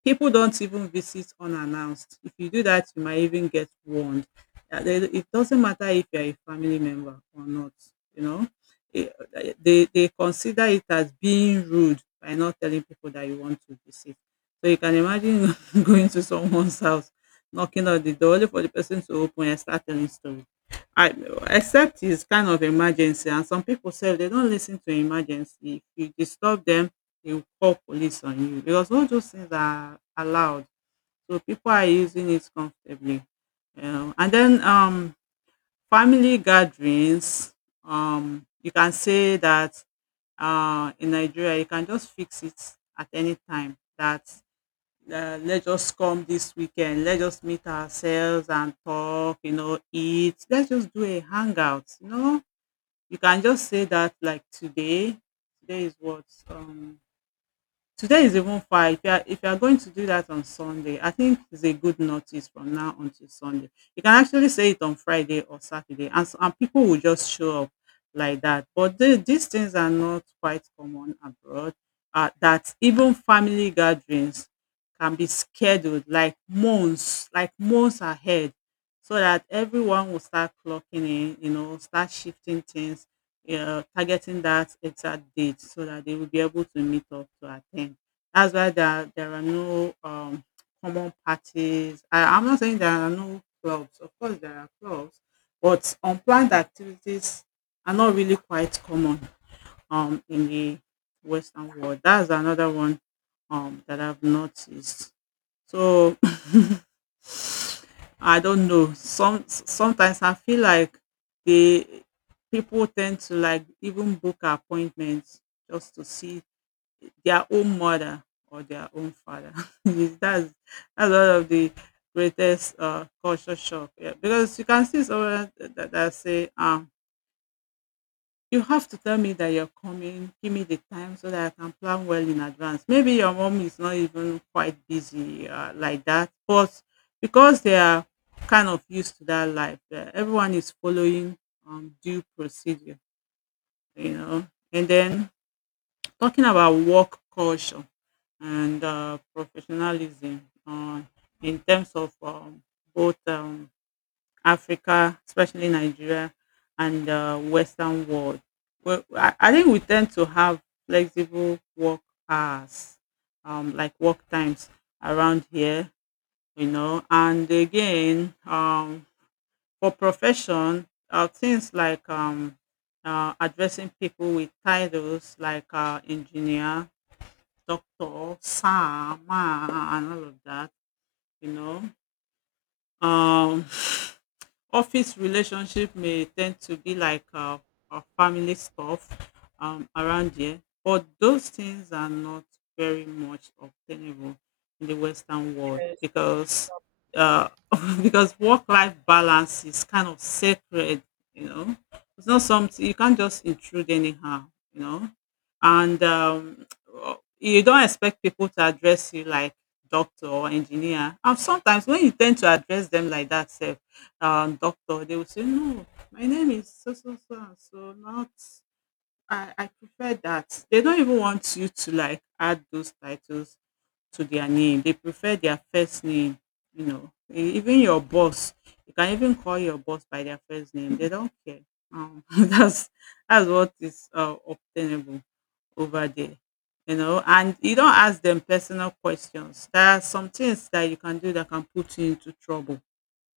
Speaker 1: People don't even visit unannounced. If you do that, you might even get warned. Uh, they- It doesn't matter if you're a family member or not, you know. Eh, eh, They, they consider it as being rude by not telling people that you want to visit. So you can imagine going to someone's house, knocking on the door, only for the person to open and start telling stories. I except it's kind of emergency and some pipu sef dey don't lis ten to emergency. If you disturb dem, dey will call police on you because all those things are allowed. So pipu are using it comfortably. um And then um family gatherings, um you can say that um in Nigeria you can just fix it at any time that uh, let's just come this weekend. Let's just meet ourselves and talk, you know, eat. Let's just do a hangout, you know. You can just say that like today. Today is what? Um Today is even far. If you are if you are going to do that on Sunday, I think it's a good notice from now until Sunday. You can actually say it on Friday or Saturday, and s- and people will just show up like that. But the, these things are not quite common abroad. Uh, that even family gatherings can be scheduled like months, like months ahead, so that everyone will start clocking in. You know, start shifting things, yeah, targeting that exact date so that they will be able to meet up to attend. That's why there, there are no um, common parties. I, I'm not saying there are no clubs. Of course, there are clubs, but unplanned activities are not really quite common um, in the Western world. That's another one um, that I've noticed. So I don't know. Some sometimes I feel like they people tend to like even book appointments just to see their own mother or their own father. Yes, that's that's one of the greatest uh, culture shock. Yeah, because you can see someone that, that say, um, you have to tell me that you're coming, give me the time so that I can plan well in advance. Maybe your mom is not even quite busy uh, like that, but because they are kind of used to that life, uh, everyone is following um, due procedure, you know. And then talking about work culture and uh, professionalism uh, in terms of um, both um, Africa, especially Nigeria and uh, Western world. Well, I, I think we tend to have flexible work hours, um, like work times around here, you know. And again, um, for profession, uh, things like um, uh, addressing people with titles like uh, engineer, doctor, sir, ma, and all of that, you know. Um, Office relationship may tend to be like uh, uh, family stuff um, around here, but those things are not very much obtainable in the Western world because uh, because work-life balance is kind of sacred. You know, it's not something you can't just intrude anyhow. You know, and um, you don't expect people to address you like doctor or engineer. And sometimes when you tend to address them like that, sef, uh, doctor, they will say, No, my name is so so so and so, not I, I prefer that. They don't even want you to like add those titles to their name. They prefer their first name, you know. E- Even your boss, you can even call your boss by their first name. They don't care. Um, that's that's what is uh, obtainable over there, you know. And you don't ask them personal questions. There are some things that you can do that can put you into trouble.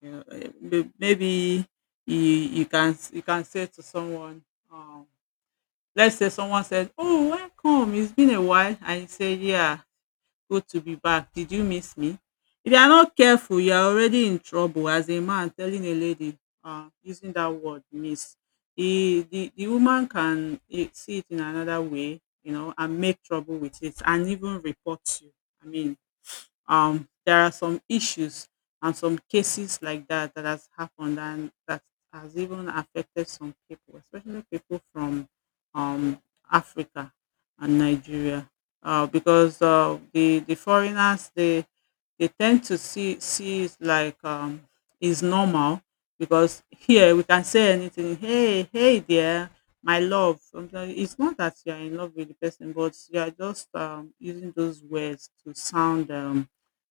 Speaker 1: You know, eh, may- maybe you you can s- you can say to someone, um, let's say someone says, "Oh, welcome! It's been a while," and you say, "Yeah, good to be back. Did you miss me?" If you are not careful, you are already in trouble as a man telling a lady uh, using that word "miss." The, the the woman can eh, see it in another way, you know, and make trouble with it, and even report you. I mean, um, there are some issues and some cases like that that has happened and that has even affected some people, especially people from um, Africa and Nigeria, uh, because uh, the the foreigners they they tend to see see it like um, is normal because here we can say anything. Hey, hey there, my love. Sometimes it's not that you are in love with the person, but you are just um, using those words to sound um,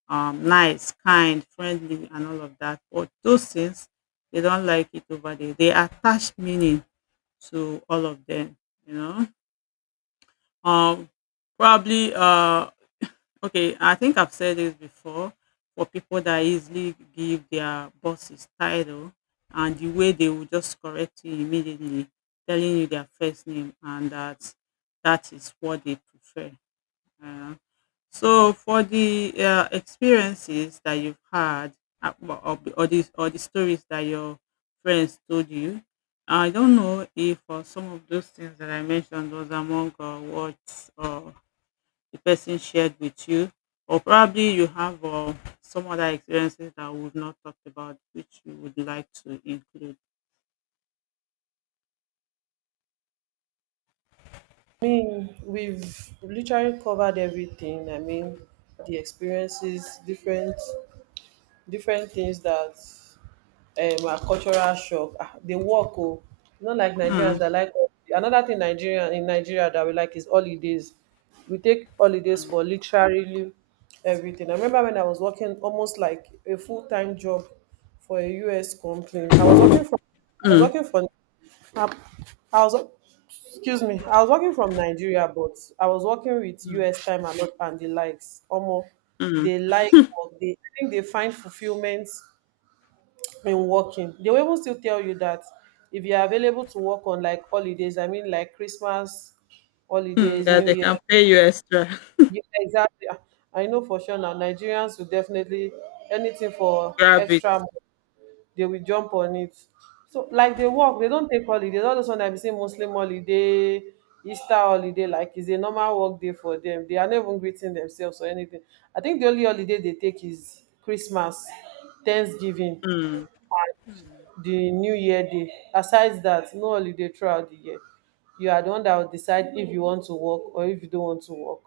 Speaker 1: um, nice, kind, friendly, and all of that. But those things, they don't like it over there. They attach meaning to all of them, you know. Um, probably, uh, okay, I think I've said this before for people that easily give their bosses title and the way they will just correct you immediately, telling you their first name, and that that is what they prefer. Uh, so for the uh, experiences that you've had uh, or, or the or the or the stories that your friends told you, I don't know if uh, some of those things that I mentioned was among uh, what uh, the person shared with you, or probably you have uh, some other experiences that we've not talked about, which you would like to include.
Speaker 2: I mean, we've literally covered everything. I mean, the experiences, different different things that um are cultural shock. Ah, they work, oh. Not like Nigerians
Speaker 1: Mm,
Speaker 2: that like another thing, Nigeria in Nigeria that we like is holidays. We take holidays for literally everything. I remember when I was working almost like a full time job for a U S company. I was working for I was
Speaker 1: mm,
Speaker 2: working for I I was Excuse me. I was working from Nigeria, but I was working with
Speaker 1: mm,
Speaker 2: U S time and, not- and the likes. Omo, they
Speaker 1: mm,
Speaker 2: like, or they I think they find fulfillment in working. They will even still tell you that if you are available to work on like holidays, I mean like Christmas
Speaker 1: mm.
Speaker 2: holidays,
Speaker 1: That
Speaker 2: New
Speaker 1: they
Speaker 2: Year.
Speaker 1: can pay you extra.
Speaker 2: Yeah, exactly. I know for sure now Nigerians will definitely anything for
Speaker 1: Grab it.
Speaker 2: extra money, they will jump on it. So like they work, they don't take holidays. All those one I be saying Muslim holiday, Easter holiday, like it's a normal work day for them. They are not even greeting themselves or anything. I think the only holiday they take is Christmas, Thanksgiving,
Speaker 1: Mm,
Speaker 2: the New Year day. Aside that, no holiday throughout the year. You are the one that will decide if you want to work or if you don't want to work.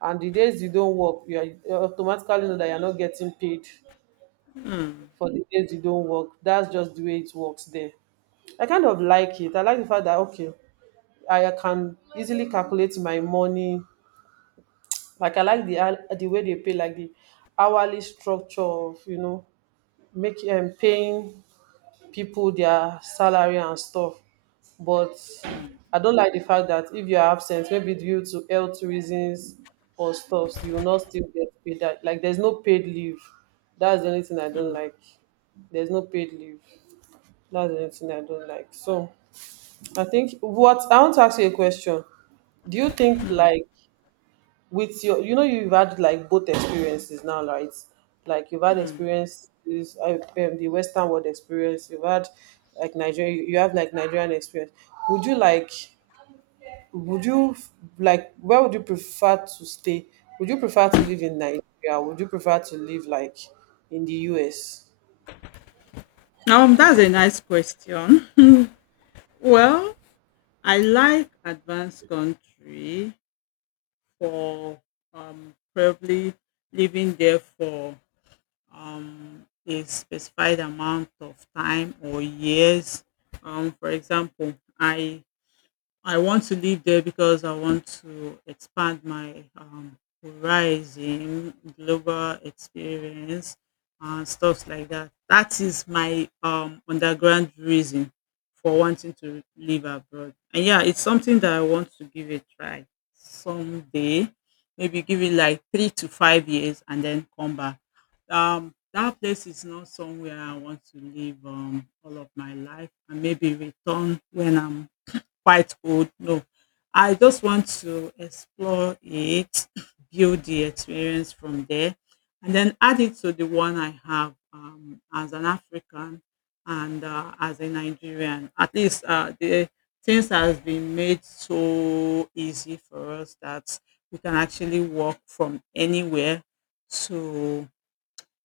Speaker 2: And the days you don't work, you are you automatically know that you're not getting paid
Speaker 1: mm,
Speaker 2: for the days you don't work. That's just the way it works there. I kind of like it. I like the fact that okay, I can easily calculate my money. Like I like the hou- the way they pay, like the hourly structure of you know making um, paying people their salary and stuff. But
Speaker 1: mm,
Speaker 2: I don't like the fact that if you're absent, maybe due to health reasons or stuff, you will not still get paid. That like there's no paid leave. That's the only thing I don't
Speaker 1: mm,
Speaker 2: like. There's no paid leave. That's the only thing I don't like. So. I think what I want to ask you a question. Do you think
Speaker 1: mm.
Speaker 2: like with your you know you've had like both experiences now, right? Like you've had
Speaker 1: Hmm.
Speaker 2: experiences uh, um, the Western world experience, you've had like Nigeria you you have like Nigerian experience. Would you like would you like where would you prefer to stay? Would you prefer to live in Nigeria? Would you prefer to live like in the U S?
Speaker 1: Um, that's a nice question. Well, I like advanced country for um, probably living there for um, a specified amount of time or years. Um, for example, I I want to live there because I want to expand my um, horizon, global experience, and stuff like that. That is my um, underground reason for wanting to live abroad. And yeah, it's something that I want to give a try someday. Maybe give it like three to five years and then come back. Um, that place is not somewhere I want to live um, all of my life and maybe return when I'm quite old, no. I just want to explore it, build the experience from there, and then add it to the one I have um, as an African and uh, as a Nigerian. At least uh, the things has been made so easy for us that we can actually work from anywhere to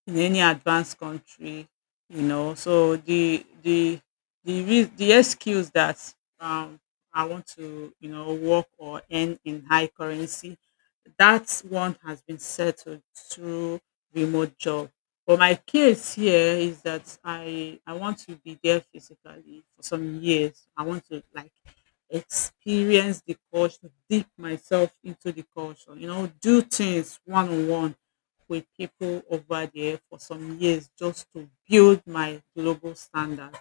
Speaker 1: in any advanced country you know so the the the rea- the excuse that um i want to you know work or earn in high currency, that one has been settled through remote job. But my case here is that i i want to be there physically for some years. I want to like experience the culture, dip myself into the culture you know do things one on one with people over there for some years, just to build my global standard.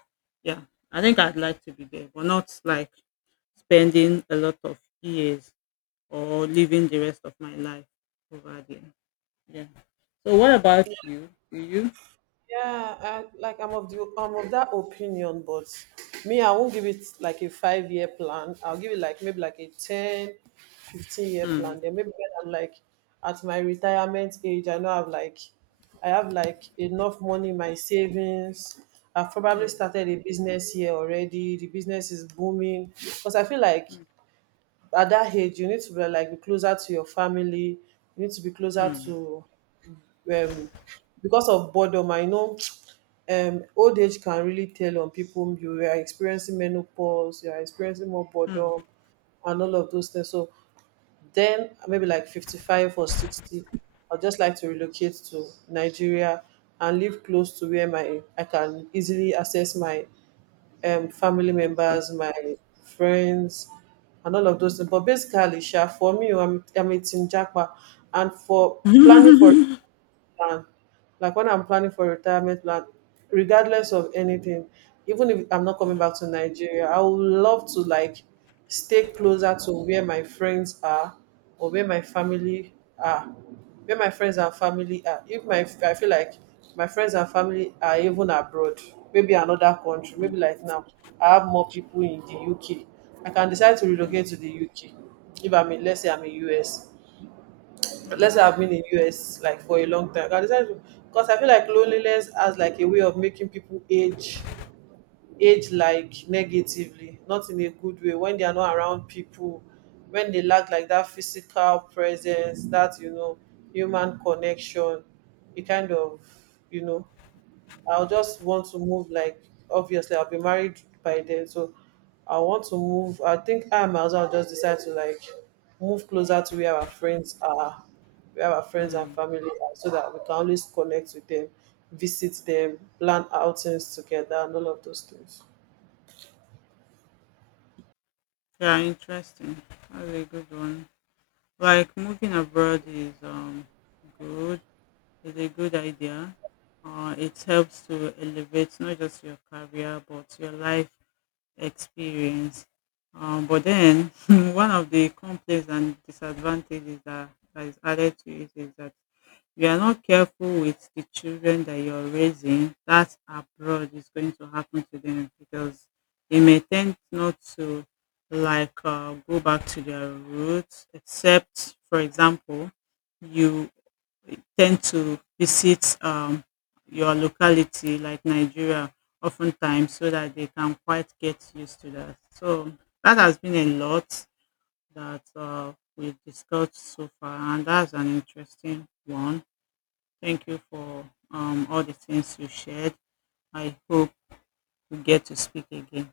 Speaker 1: Yeah, I think I'd like to be there, but not like spending a lot of years or living the rest of my life over there. Yeah. So what about you? Do you?
Speaker 2: Yeah, I, like I'm of the I'm of that opinion, but me, I won't give it like a five year plan. I'll give it like maybe like a ten fifteen year
Speaker 1: Mm.
Speaker 2: plan. Then maybe when I'm like at my retirement age, I know I've like I have like enough money in my savings. I've probably
Speaker 1: Mm.
Speaker 2: started a business here already. The business is booming. Because I feel like at that age you need to be like be closer to your family. You need to be closer
Speaker 1: Mm.
Speaker 2: to um because of boredom. I know um old age can really tell on people. You are experiencing menopause, you are experiencing more boredom,
Speaker 1: Mm.
Speaker 2: and all of those things. So then maybe like fifty-five or sixty I'd just like to relocate to Nigeria and live close to where my I can easily access my um, family
Speaker 1: People.
Speaker 2: members, my friends, and all of those things. But basically sha, for me, i'm, I'm a team jackpot. And for planning for plan like when I'm planning for retirement plan, regardless of anything, even if I'm not coming
Speaker 1: Mm,
Speaker 2: back to Nigeria, I would love to like stay closer to where my friends are or where my
Speaker 1: mm,
Speaker 2: family are, where my friends and family are. If my I feel like my friends and family are even abroad, maybe another country,
Speaker 1: mm,
Speaker 2: maybe like now I have more people in the U K, I can decide to
Speaker 1: mm,
Speaker 2: relocate to the U K. If I'm in let's say I'm in us Let's say
Speaker 1: mm,
Speaker 2: I've been in U S like for a long time. I decided to, because I feel like loneliness has like a way of making people age age like negatively, not in a good way. When they are not around people, when they lack like that physical presence, that you know, human connection, it kind of you know I'll just want to move like obviously I'll be married by then, so I want to move. I think I might as well just decide to like move closer to where our friends are, where our friends and
Speaker 1: mm.
Speaker 2: family are, so that we can always connect with them, visit them, plan outings together, and all of those things.
Speaker 1: Yeah, interesting. That's a good one. Like moving abroad is um good is a good idea. Uh, it helps to elevate not just your career but your life experience. Um, but then one of the complaints and disadvantages that, that is added to it is that you are not careful with the children that you're raising, that abroad is going to happen to them because they may tend not to like uh, go back to their roots, except, for example, you tend to visit um, your locality like Nigeria oftentimes so that they can quite get used to that. So that has been a lot that uh, we've discussed so far, and that's an interesting one. Thank you for um, all the things you shared. I hope we get to speak again.